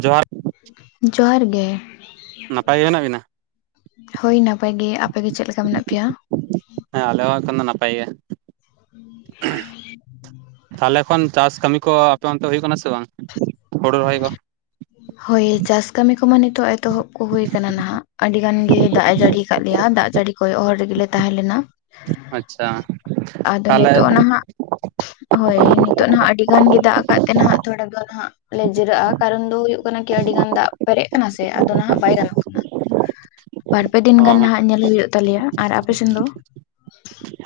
ᱡᱚᱦᱟᱨ ᱡᱚᱦᱟᱨ ᱜᱮ ᱱᱟᱯᱟᱭ ᱜᱮ ᱢᱮᱱᱟᱜ ᱵᱤᱱᱟ? ᱦᱳᱭ ᱱᱟᱯᱟᱭ ᱜᱮ ᱟᱯᱮ ᱜᱮ ᱪᱮᱫ ᱞᱮᱠᱟ ᱢᱮᱱᱟᱜ ᱯᱮᱭᱟ? ᱦᱮᱸ ᱟᱞᱮᱦᱣᱟ ᱠᱷᱚᱱ ᱫᱚ ᱱᱟᱯᱟᱭ ᱜᱮᱭᱟ᱾ [unintelligible] ᱛᱟᱦᱚᱞᱮ ᱠᱷᱚᱱ ᱪᱟᱥ ᱠᱟᱹᱢᱤ ᱠᱚ ᱟᱯᱮ ᱚᱱᱛᱮ ᱦᱩᱭᱩᱜ ᱠᱟᱱᱟ ᱥᱮ ᱵᱟᱝ ᱦᱩᱲᱩ ᱨᱚᱦᱚᱭ ᱠᱚ? ᱦᱳᱭ ᱪᱟᱥ ᱠᱟᱹᱢᱤ ᱠᱚᱢᱟ ᱱᱤᱛᱚᱜ ᱮᱛᱚᱦᱚᱵ ᱠᱚ ᱦᱩᱭ ᱟᱠᱟᱱᱟ ᱱᱟᱦᱟᱜ ᱟᱹᱰᱤ ᱜᱟᱱ ᱜᱮ ᱫᱟᱜ ᱮ ᱡᱟᱹᱲᱤ ᱟᱠᱟᱫ ᱞᱮᱭᱟ ᱫᱟᱜ ᱡᱟᱹᱲᱤ ᱠᱚᱭᱚᱜ ᱦᱚᱨ ᱨᱮᱜᱮ ᱛᱟᱦᱮᱸ ᱞᱮᱱᱟ ᱟᱪᱪᱷᱟ ᱟᱫᱚ ᱱᱤᱛᱚᱜ ᱛᱟᱦᱚᱞᱮ ᱱᱟᱦᱟᱜ ᱦᱳᱭ ᱱᱤᱛᱚᱜ ᱱᱟᱦᱟᱜ ᱟᱹᱰᱤ ᱜᱟᱱ ᱜᱮ ᱫᱟᱜ ᱟᱠᱟᱫ ᱛᱮ ᱱᱟᱦᱟᱜ ᱛᱷᱚᱲᱟ ᱜᱟᱱ ᱱᱟᱦᱟᱜ ᱞᱮ ᱡᱤᱨᱟᱹᱜᱼᱟ ᱠᱟᱨᱚᱱ ᱫᱚ ᱦᱩᱭᱩᱜ ᱠᱟᱱᱟ ᱠᱤ ᱟᱹᱰᱤ ᱜᱟᱱ ᱫᱟᱜ ᱯᱮᱨᱮᱡ ᱠᱟᱱᱟ ᱥᱮ ᱟᱫᱚ ᱱᱟᱦᱟᱜ ᱵᱟᱭ ᱜᱟᱱᱚᱜ ᱠᱟᱱᱟ᱾ ᱵᱟᱨ ᱯᱮ ᱫᱤᱱ ᱜᱟᱱ ᱚ ᱱᱟᱦᱟᱜ ᱧᱮᱞ ᱦᱩᱭᱩᱜ ᱛᱟᱞᱮᱭᱟ ᱟᱨ ᱟᱯᱮ ᱥᱮᱱ ᱫᱚ?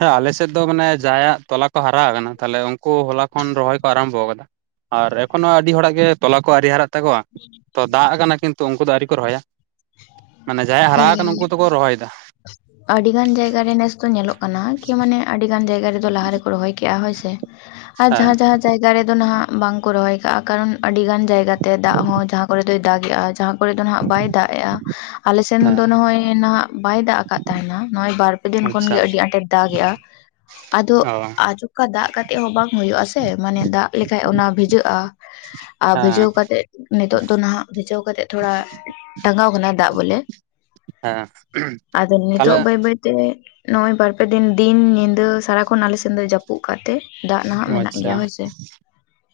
ᱦᱮᱸ ᱟᱞᱮ ᱥᱮᱫ ᱫᱚ ᱢᱟᱱᱮ ᱡᱟᱦᱟᱭᱟᱜ ᱛᱚᱞᱟ ᱠᱚ ᱦᱟᱨᱟ ᱟᱠᱟᱱᱟ ᱛᱟᱦᱚᱞᱮ ᱩᱱᱠᱩ ᱦᱚᱞᱟ ᱠᱷᱚᱱ ᱨᱚᱦᱚᱭ ᱠᱚ ᱟᱨᱟᱢᱵᱷᱚ ᱟᱠᱟᱫᱟ᱾ ᱟᱨ ᱮᱠᱷᱚᱱᱳ ᱟᱹᱰᱤ ᱦᱚᱲᱟᱜ ᱜᱮ ᱛᱚᱞᱟ ᱠᱚ ᱟᱹᱰᱤ ᱟᱨᱮ ᱦᱟᱨᱟᱜ ᱛᱟᱠᱚᱣᱟ ᱛᱚ ᱫᱟᱜ ᱟᱠᱟᱱᱟ ᱠᱤᱱᱛᱩ ᱩᱱᱠᱩ ᱫᱚ ᱟᱹᱣᱨᱤ ᱠᱚ ᱨᱚᱦᱚᱭ-ᱟ᱾ ᱢᱟᱱᱮ ᱡᱟᱦᱟᱸᱭ ᱦᱳᱭ ᱦᱟᱨᱟ ᱠᱟᱱᱟ ᱩᱱᱠᱩ ᱫᱚᱠᱚ ᱨᱚᱦᱚᱭ ᱮᱫᱟ᱾ [unintelligible] ᱟᱹᱰᱤ ᱜᱟᱱ ᱡᱟᱭᱜᱟ ᱨᱮ ᱱᱮᱥ ᱫᱚ ᱧᱮᱞᱚᱜ ᱠᱟᱱᱟ ᱠᱤ ᱢᱟᱱᱮ ᱟᱹᱰᱤ ᱜᱟᱱ ᱡᱟᱭᱜᱟ ᱨᱮᱫᱚ ᱞᱟᱦᱟ ᱨᱮᱠᱚ ᱨᱚᱦᱚᱭ ᱠᱮᱫᱼᱟ᱾ ᱦᱳᱭ ᱥᱮ ᱟᱨ ᱦᱮᱸ ᱡᱟᱦᱟᱸ ᱡᱟᱦᱟᱸ ᱡᱟᱭᱜᱟ ᱨᱮᱫᱚ ᱱᱟᱦᱟᱜ ᱵᱟᱝ ᱠᱚ ᱨᱚᱦᱚᱭ ᱠᱟᱜᱼᱟ ᱠᱟᱨᱚᱱ ᱟᱹᱰᱤ ᱜᱟᱱ ᱡᱟᱭᱜᱟ ᱛᱮ ᱫᱟᱜ ᱦᱚᱸ ᱡᱟᱦᱟᱸ ᱠᱚᱨᱮ ᱫᱚᱭ ᱫᱟᱜᱮᱜᱼᱟ ᱡᱟᱦᱟᱸ ᱠᱚᱨᱮᱫ ᱫᱚ ᱱᱟᱦᱟᱜ ᱵᱟᱭ ᱫᱟᱜ ᱮᱼᱟᱜ ᱟᱞᱮᱥᱮᱱ ᱦᱮᱸ ᱫᱚ ᱱᱚᱜᱼᱚᱭ ᱱᱟᱦᱟᱜ ᱵᱟᱭ ᱫᱟᱜ ᱟᱠᱟᱫ ᱛᱟᱦᱮᱱᱟ ᱱᱚᱜᱼᱚᱭ ᱵᱟᱨ ᱯᱮ ᱫᱤᱱ ᱠᱷᱚᱱ ᱟᱪᱪᱷᱟ ᱜᱮ ᱟᱹᱰᱤ ᱟᱸᱴᱮᱨ ᱫᱟᱜᱮᱼᱟ᱾ ᱟᱫᱚ ᱚ ᱚᱡᱚᱠᱟ ᱫᱟᱜ ᱠᱟᱛᱮᱜ ᱦᱚᱸ ᱵᱟᱝ ᱦᱩᱭᱩᱜ ᱟᱥᱮ ᱢᱟᱱᱮ ᱫᱟᱜ ᱞᱮᱠᱷᱟᱡ ᱚᱱᱟ ᱵᱷᱤᱡᱟᱹᱜ-ᱟ᱾ ᱟᱨ ᱦᱮᱸ ᱵᱷᱤᱡᱟᱹᱣ ᱠᱟᱛᱮ ᱱᱤᱛᱚᱜ ᱫᱚ ᱱᱟᱦᱟᱜ ᱵᱷᱤᱡᱟᱹᱣ ᱠᱟᱛᱮ ᱛᱷᱚᱲᱟ ᱴᱟᱸᱜᱟᱣ ᱠᱟᱱᱟ ᱫᱟᱜ᱾ ᱵᱚᱞᱮ ᱦᱮᱸ ᱟᱫᱚ ᱛᱟᱦᱚᱞᱮ ᱱᱤᱛᱚᱜ ᱵᱟᱹᱭ ᱵᱟᱹᱭ ᱛᱮ ᱱᱚᱜ-ᱚᱭ ᱵᱟᱨᱯᱮ ᱫᱤᱱ ᱫᱤᱱ ᱧᱤᱫᱟᱹ ᱥᱟᱨᱟᱠᱷᱚᱱ ᱟᱞᱮᱥᱮᱫ ᱫᱚ ᱡᱟᱹᱯᱩᱫ ᱠᱟᱜᱛᱮ ᱫᱟᱜ ᱱᱟᱦᱟᱜ ᱢᱮᱱᱟᱜ ᱟᱪᱪᱷᱟ ᱜᱮᱭᱟ ᱦᱳᱭᱥᱮ